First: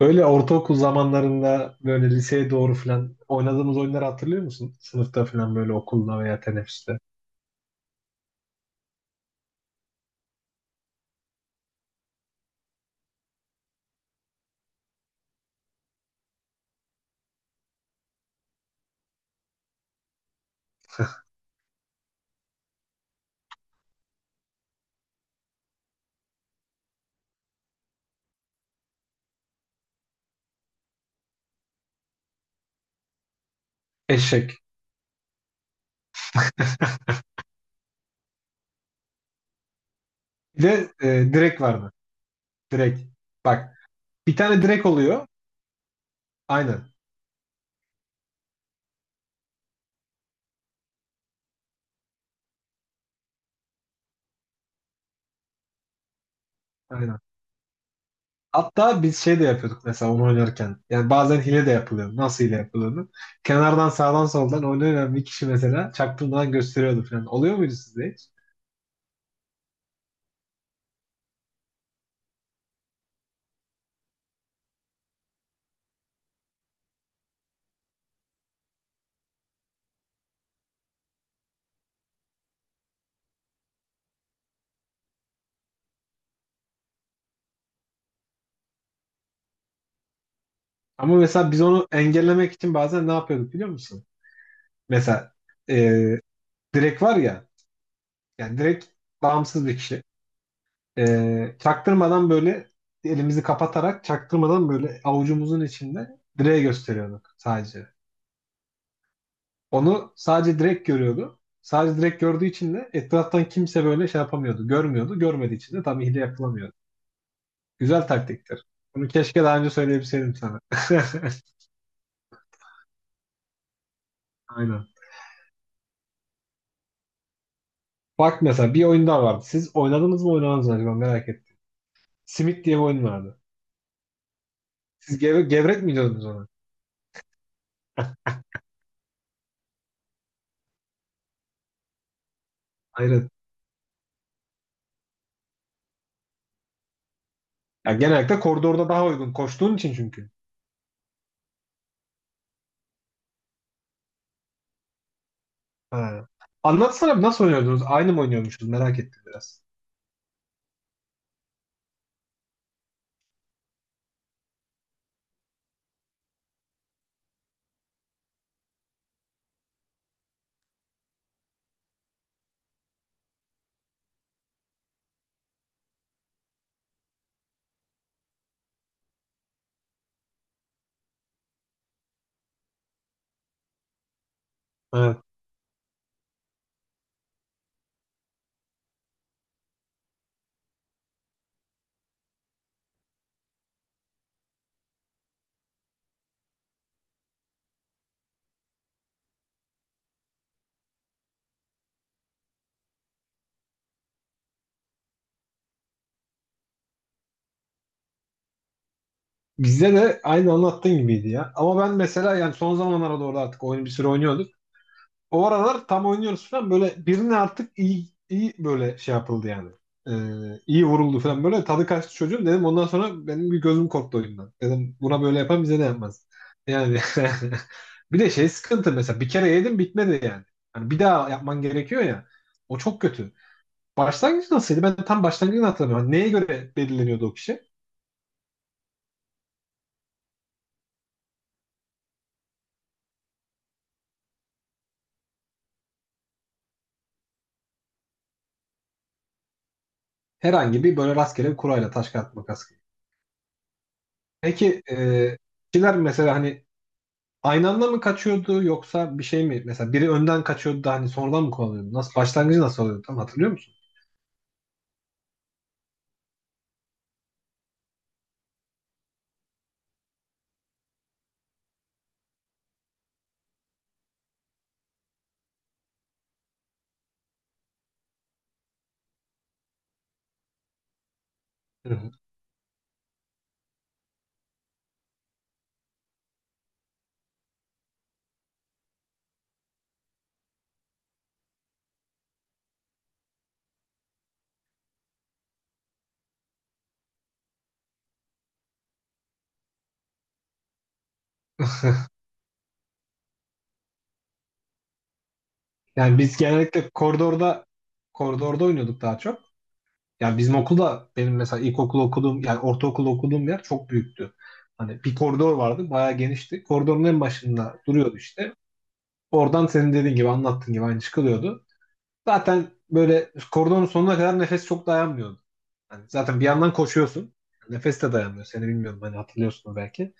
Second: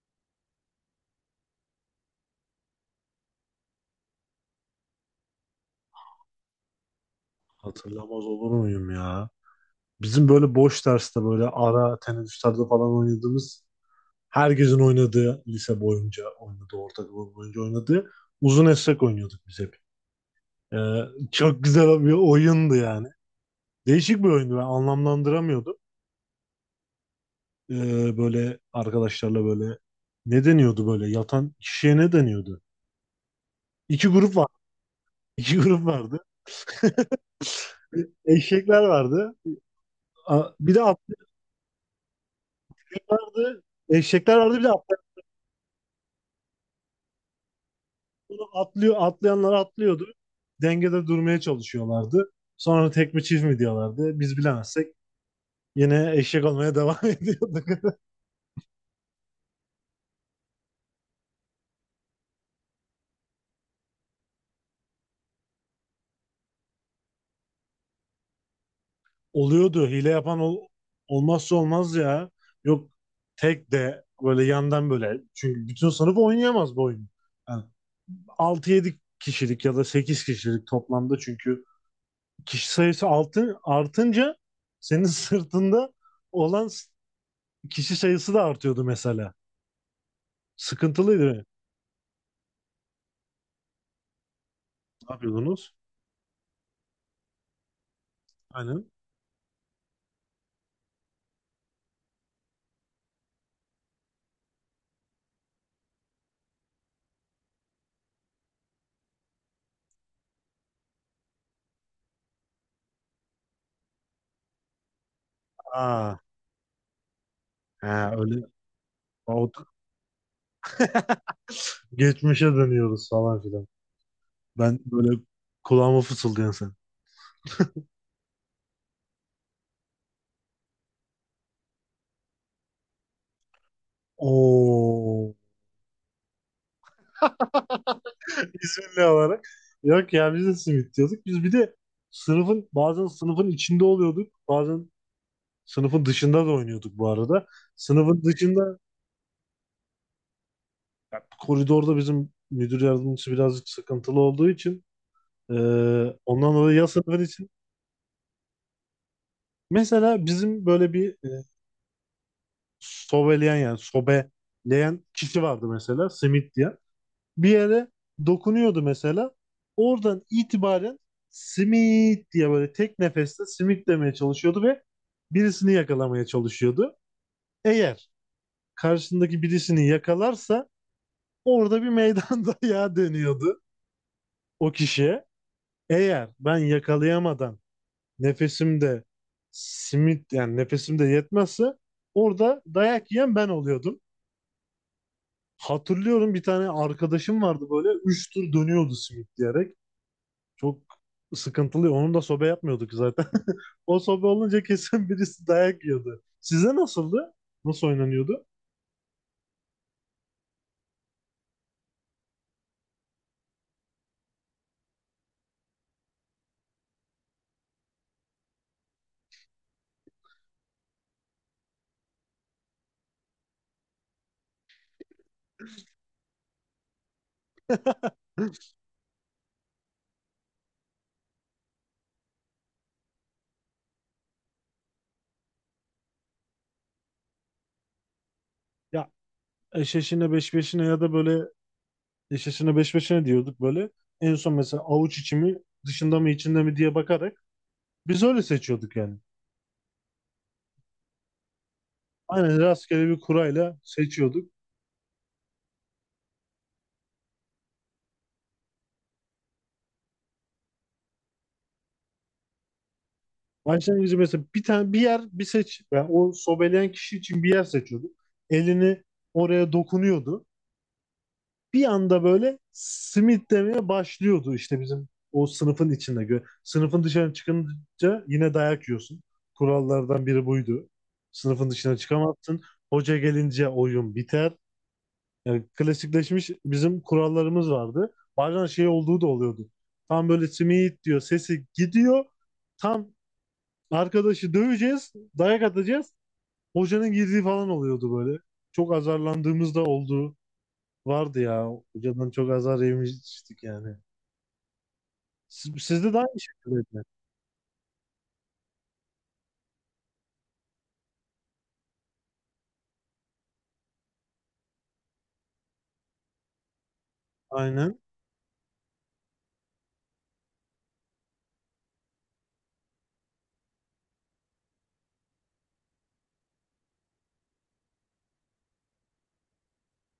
Böyle ortaokul zamanlarında böyle liseye doğru falan oynadığımız oyunları hatırlıyor musun? Sınıfta falan böyle okulda veya teneffüste. Hatırlamaz olur muyum ya? Bizim böyle boş derste böyle ara teneffüslerde falan oynadığımız herkesin oynadığı lise boyunca oynadığı ortaokul boyunca oynadığı uzun esrek oynuyorduk biz hep. Ee, Çok güzel bir oyundu yani. Değişik bir oyundu, ben anlamlandıramıyordum. Böyle arkadaşlarla böyle ne deniyordu, böyle yatan kişiye ne deniyordu? İki grup var. Eşek. İki grup vardı. Eşekler vardı. Bir Bir de de atlı direk vardı. Direk. vardı. Bak bir Eşekler vardı, tane bir de direk atlı. oluyor. Aynen. Bunu atlıyor, atlayanlar atlıyordu. Dengede durmaya çalışıyorlardı. Sonra tek mi çift mi diyorlardı. Biz bilemezsek yine eşek olmaya devam Aynen. ediyorduk. Hatta biz şey de yapıyorduk mesela onu oynarken. Yani bazen hile de yapılıyor. Nasıl hile yapıldığını. Kenardan sağdan soldan oynayan bir kişi mesela çaktırmadan gösteriyordu falan. Oluyor muydu sizde hiç? Oluyordu. Hile yapan olmazsa olmaz ya. Yok, tek de böyle yandan böyle. Çünkü bütün sınıf oynayamaz bu oyunu. Yani 6-7 kişilik ya da 8 kişilik toplamda, çünkü kişi sayısı artınca senin sırtında olan kişi sayısı da artıyordu mesela. Ama Sıkıntılıydı. mesela biz onu engellemek için bazen ne yapıyorduk biliyor musun? Ne Mesela yapıyordunuz? e, direk var ya. Yani direkt Aynen. bağımsız bir kişi. Çaktırmadan böyle elimizi kapatarak çaktırmadan böyle avucumuzun içinde direğe gösteriyorduk sadece. Onu sadece direkt görüyordu. Sadece direkt gördüğü için de etraftan kimse böyle şey yapamıyordu. Görmüyordu. Görmediği için de tam Aa, hile yapılamıyordu. Güzel ha, öyle, taktiktir. Bunu keşke o- daha önce söyleyebilseydim sana. geçmişe dönüyoruz falan filan. Ben Aynen. böyle kulağıma fısıldayan sen. Bak mesela bir oyun daha vardı. Siz oynadınız mı acaba merak ettim. Simit diye bir oyun vardı. Siz Oo. Gevrek mi diyordunuz ona? İzmirli olarak. Yok ya, biz de simit diyorduk. Biz bir de sınıfın, bazen Hayır. sınıfın içinde oluyorduk. Bazen sınıfın dışında da oynuyorduk bu arada. Ya Sınıfın genellikle dışında, koridorda daha uygun koştuğun için çünkü. ya, koridorda bizim müdür yardımcısı birazcık sıkıntılı olduğu için, e, Ha. ondan dolayı ya Anlatsana sınıfın nasıl için. oynuyordunuz? Aynı mı oynuyormuşuz? Merak ettim biraz. Mesela bizim böyle bir sobeleyen, yani sobeleyen kişi vardı mesela, simit diye. Bir yere dokunuyordu mesela. Oradan itibaren simit diye böyle tek nefeste simit demeye çalışıyordu ve birisini yakalamaya çalışıyordu. Eğer karşısındaki birisini yakalarsa, orada bir meydan dayağı dönüyordu o Evet. kişiye. Eğer ben yakalayamadan nefesimde simit, yani nefesimde yetmezse, orada dayak yiyen ben oluyordum. Hatırlıyorum, bir tane arkadaşım vardı, böyle 3 tur dönüyordu simit diyerek. Çok sıkıntılı. Onun da sobe yapmıyorduk zaten. O sobe olunca kesin birisi dayak yiyordu. Size nasıldı? Nasıl oynanıyordu? Bizde de aynı anlattığın gibiydi ya. Ama ben mesela yani son zamanlara doğru artık oyunu bir süre oynuyordum. O aralar tam oynuyoruz falan böyle birine artık iyi iyi böyle şey yapıldı yani. Ee, iyi vuruldu falan böyle tadı kaçtı çocuğum dedim ondan sonra benim bir gözüm korktu oyundan. Dedim buna böyle yapan bize de yapmaz. Yani bir de şey sıkıntı mesela bir kere yedim bitmedi yani. Hani bir daha yapman gerekiyor ya. O çok kötü. Başlangıç nasılydı? Ben tam başlangıcını hatırlamıyorum. Neye göre belirleniyordu o kişi? Ya, eşeşine beş beşine, ya da böyle eşeşine beş beşine diyorduk böyle. En son mesela avuç içi mi, dışında mı, içinde mi diye bakarak biz öyle seçiyorduk yani. Herhangi bir böyle rastgele bir kurayla taş kağıt Aynen, makas gibi. rastgele bir kurayla seçiyorduk. Peki kişiler mesela hani aynı anda mı kaçıyordu yoksa bir şey mi? Mesela biri önden kaçıyordu da hani sonradan mı kovalıyordu? Nasıl başlangıcı nasıl oluyordu? Tam hatırlıyor musun? Başlangıcı mesela bir tane bir yer bir seç. Yani o sobeleyen kişi için bir yer seçiyordu. Elini oraya dokunuyordu. Bir anda böyle simit demeye başlıyordu işte, bizim o sınıfın içinde. Sınıfın dışına çıkınca yine dayak yiyorsun. Kurallardan biri buydu. Sınıfın Hı dışına hı. çıkamazsın. Hoca gelince oyun biter. Yani klasikleşmiş bizim kurallarımız vardı. Bazen şey olduğu da oluyordu. Tam böyle simit diyor, sesi gidiyor. Tam arkadaşı döveceğiz, dayak atacağız, hocanın girdiği falan oluyordu böyle. Çok azarlandığımız da oldu. Vardı ya. Hocadan çok azar yemiştik yani. Sizde de Yani biz aynı genellikle şekilde. koridorda oynuyorduk daha çok. Yani bizim okulda benim mesela ilkokul okuduğum yani ortaokul okuduğum yer çok büyüktü. Hani bir koridor vardı bayağı genişti. Koridorun en başında Aynen. duruyordu işte. Oradan senin dediğin gibi anlattığın gibi aynı çıkılıyordu. Zaten böyle koridorun sonuna kadar nefes çok dayanmıyordu. Hani zaten bir yandan koşuyorsun. Nefes de dayanmıyor. Seni bilmiyorum hani hatırlıyorsun belki.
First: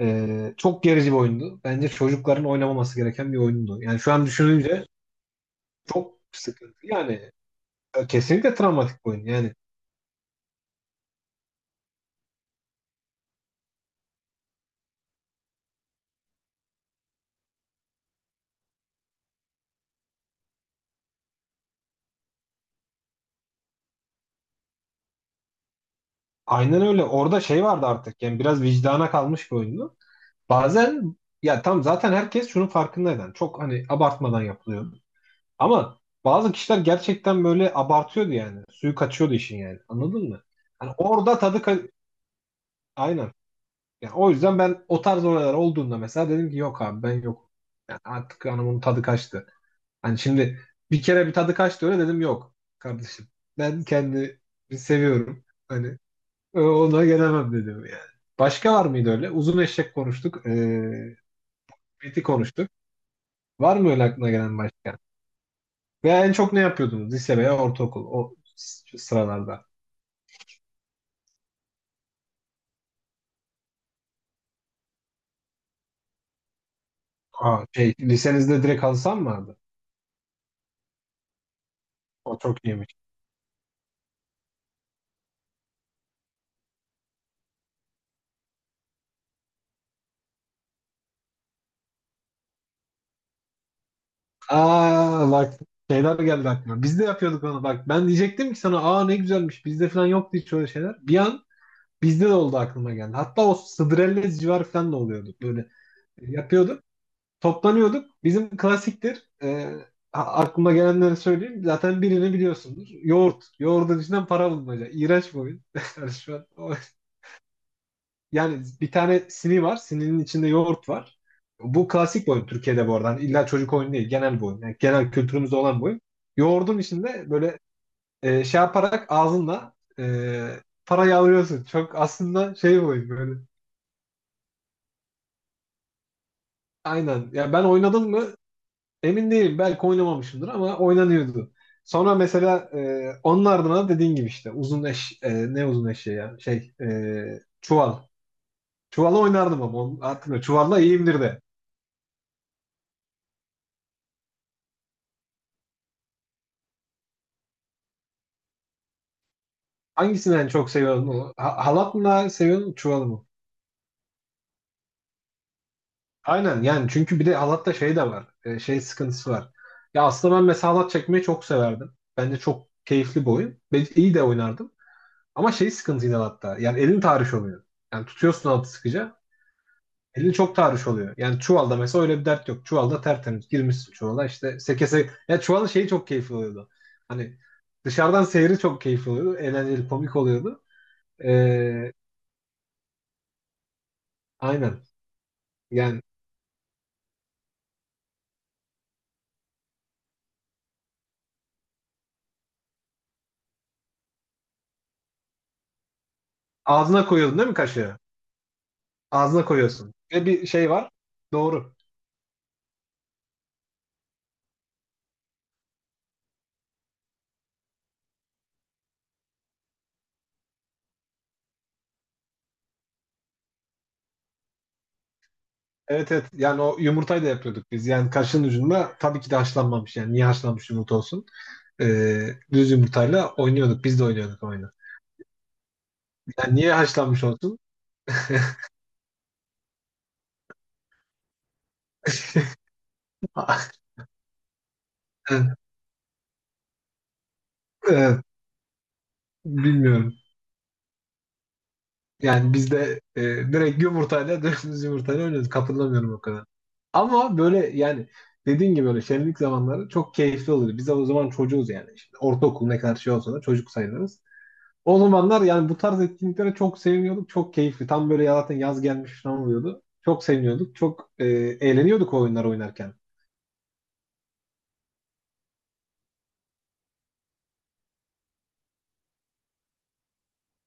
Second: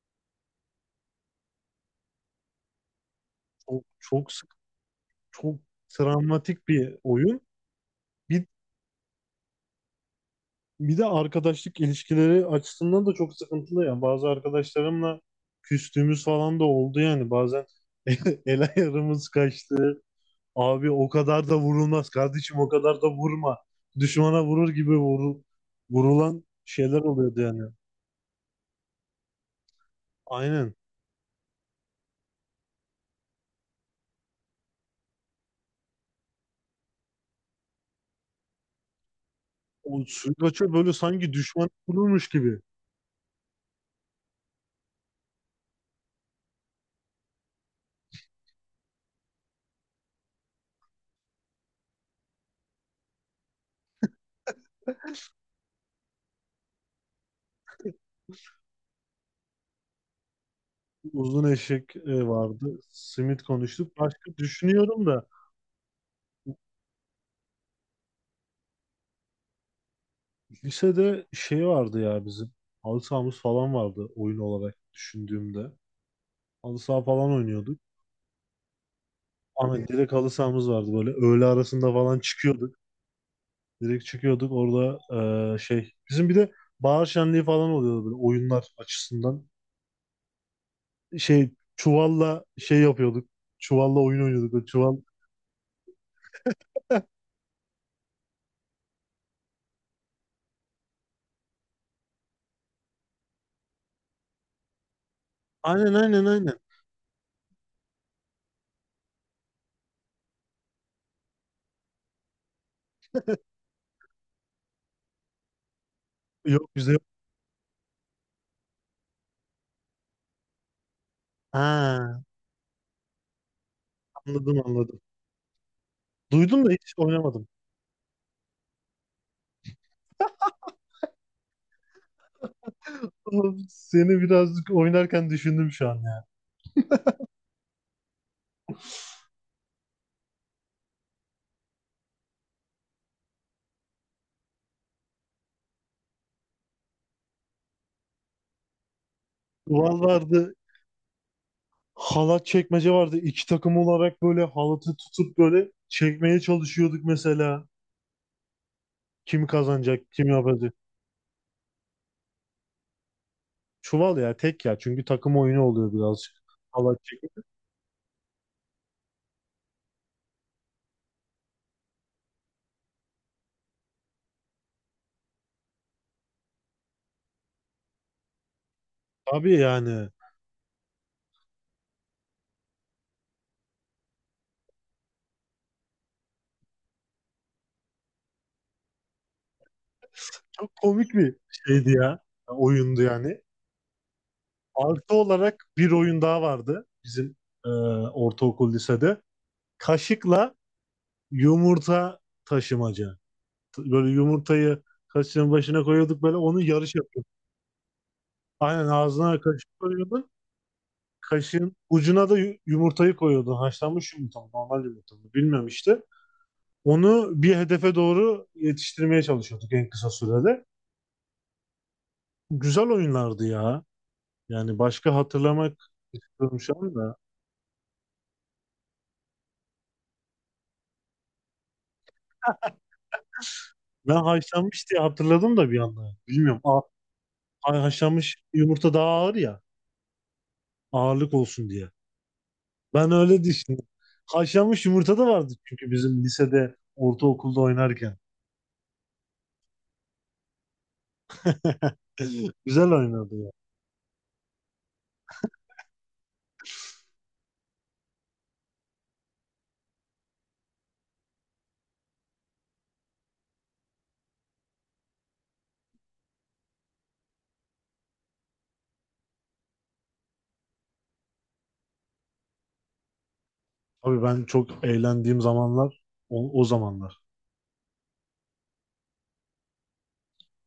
Çok gerici bir oyundu. Bence çocukların oynamaması gereken bir oyundu. Çok, Yani şu an çok sık, düşününce çok çok travmatik sıkıntı. bir Yani oyun. Bir, kesinlikle travmatik bir oyun. Yani bir de arkadaşlık ilişkileri açısından da çok sıkıntılı yani. Bazı arkadaşlarımla küstüğümüz falan da oldu yani. Bazen el ayarımız kaçtı. Abi o kadar da vurulmaz, kardeşim o kadar da vurma. Düşmana vurur gibi vurulan aynen şeyler öyle. Orada oluyordu yani. şey vardı artık. Yani biraz vicdana kalmış bir oyundu. Aynen. Bazen ya tam zaten herkes şunun farkındaydı. Yani çok hani abartmadan yapılıyor. Ama bazı kişiler gerçekten böyle abartıyordu yani. Suyu kaçıyordu işin yani. O Anladın mı? Suygaç'a Hani böyle sanki orada düşman vurulmuş gibi. aynen. Yani o yüzden ben o tarz olaylar olduğunda mesela dedim ki yok abi ben yok. Yani artık hanımın tadı kaçtı. Hani şimdi bir kere bir tadı kaçtı öyle dedim yok kardeşim. Ben kendimi seviyorum. Hani ona gelemem dedim yani. Başka var mıydı öyle? Uzun eşek konuştuk. Uzun eşek Meti vardı. konuştuk. Simit Var mı konuştuk. öyle aklına Başka gelen başka? düşünüyorum da, Ve en çok ne yapıyordunuz? Lise veya ortaokul o sıralarda. lisede şey vardı ya bizim. Halı sahamız falan vardı, oyun olarak düşündüğümde. Halı saha falan Aa, oynuyorduk. şey, lisenizde direkt halı saha mı vardı? Ama direkt halı sahamız vardı böyle. Öğle arasında falan O çok çıkıyorduk. iyiymiş. Direkt çıkıyorduk orada, şey. Bizim bir de bahar şenliği falan oluyordu böyle, oyunlar açısından. Şey, çuvalla şey yapıyorduk. Çuvalla oyun oynuyorduk. O çuval. Aa bak şeyler geldi aklıma. Biz de yapıyorduk onu bak. Ben diyecektim ki sana aa ne güzelmiş. Bizde falan yoktu hiç öyle şeyler. Bir an bizde de oldu aklıma geldi. Hatta o Sıdrellez civarı falan da oluyordu. Böyle Aynen, aynen, aynen. yapıyorduk. Toplanıyorduk. Bizim klasiktir. Aklıma gelenleri söyleyeyim. Zaten birini biliyorsundur. Yoğurt. Yoğurdun içinden para bulmaca. İğrenç bir oyun. Yani şu an o. Yok, bizde yok. Yani bir tane sini var. Sininin içinde yoğurt var. Bu Ha, klasik bir oyun Türkiye'de bu arada. Hani İlla çocuk oyunu değil. Genel bir anladım, oyun. Yani anladım. genel kültürümüzde olan bir oyun. Duydum da Yoğurdun hiç içinde oynamadım. böyle şey yaparak ağzınla e, parayı alıyorsun. Çok aslında şey bir oyun böyle. Oğlum, seni birazcık oynarken düşündüm şu an ya. Aynen. Ya ben oynadım mı emin değilim. Belki oynamamışımdır ama oynanıyordu. Sonra mesela onun ardına dediğin gibi işte uzun eşeği ya çuval. Çuvalı oynardım ama Çuval onun artık vardı. çuvalla iyiyimdir de. Halat çekmece vardı. İki takım olarak böyle halatı tutup böyle çekmeye çalışıyorduk mesela. Kim kazanacak, kim Hangisini en çok yapacak. seviyorsun? Halat mı daha seviyorsun, çuval mı? Çuval ya, tek ya. Çünkü takım oyunu oluyor birazcık. Aynen yani Allah çünkü bir de çekip. halatta şey de var. Şey sıkıntısı var. Ya aslında ben mesela halat çekmeyi çok severdim. Bence çok keyifli bir oyun. Ben iyi de oynardım. Ama şey sıkıntı yine halatta. Yani elin tahriş oluyor. Yani tutuyorsun halatı sıkıca. Tabii yani. Elin çok tahriş oluyor. Yani çuvalda mesela öyle bir dert yok. Çuvalda tertemiz girmişsin çuvala işte seke seke. Ya çuvalın şeyi çok keyifli oluyordu. Hani dışarıdan seyri çok keyifli oluyordu. Eğlenceli, komik oluyordu. Çok komik bir şeydi Ee, ya. Oyundu yani. aynen. Artı olarak bir Yani oyun daha vardı bizim, ortaokul lisede. Kaşıkla yumurta taşımaca. Böyle yumurtayı kaşığın başına koyuyorduk, böyle onu yarış ağzına yapıyorduk. koyuyordun değil mi kaşığı? Aynen, ağzına Ağzına kaşık koyuyorsun. Ve koyuyordun. bir şey var. Doğru. Kaşığın ucuna da yumurtayı koyuyordun. Haşlanmış yumurta mı, normal yumurta mı, bilmem işte. Onu bir hedefe doğru yetiştirmeye çalışıyorduk en kısa sürede. Güzel oyunlardı ya. Yani başka hatırlamak Evet evet. istiyorum Yani o şu anda. yumurtayı da yapıyorduk biz. Yani kaşığın ucunda tabii ki de haşlanmamış. Yani niye haşlanmış yumurta olsun? Düz yumurtayla oynuyorduk. Biz de Ben oynuyorduk oyunu. haşlanmış diye hatırladım da bir anda. Yani Bilmiyorum. niye haşlanmış olsun? Haşlanmış yumurta daha ağır ya. Ağırlık olsun diye. Ben öyle düşündüm. Haşlanmış yumurta da Evet, vardı çünkü bizim lisede, ortaokulda oynarken. evet. Bilmiyorum. Yani biz Güzel de oynardı ya. direkt yumurtayla düz yumurtayla oynuyorduk. Hatırlamıyorum o kadar. Ama böyle yani dediğin gibi böyle şenlik zamanları çok keyifli oluyor. Biz de o zaman çocuğuz yani. Şimdi ortaokul ne kadar şey olsa da çocuk sayılırız. O zamanlar yani bu tarz etkinliklere çok seviniyorduk. Çok keyifli. Tam böyle ya zaten yaz gelmiş falan oluyordu. Çok seviniyorduk. Çok eğleniyorduk o oyunlar oynarken. Tabii ben çok eğlendiğim zamanlar o zamanlar.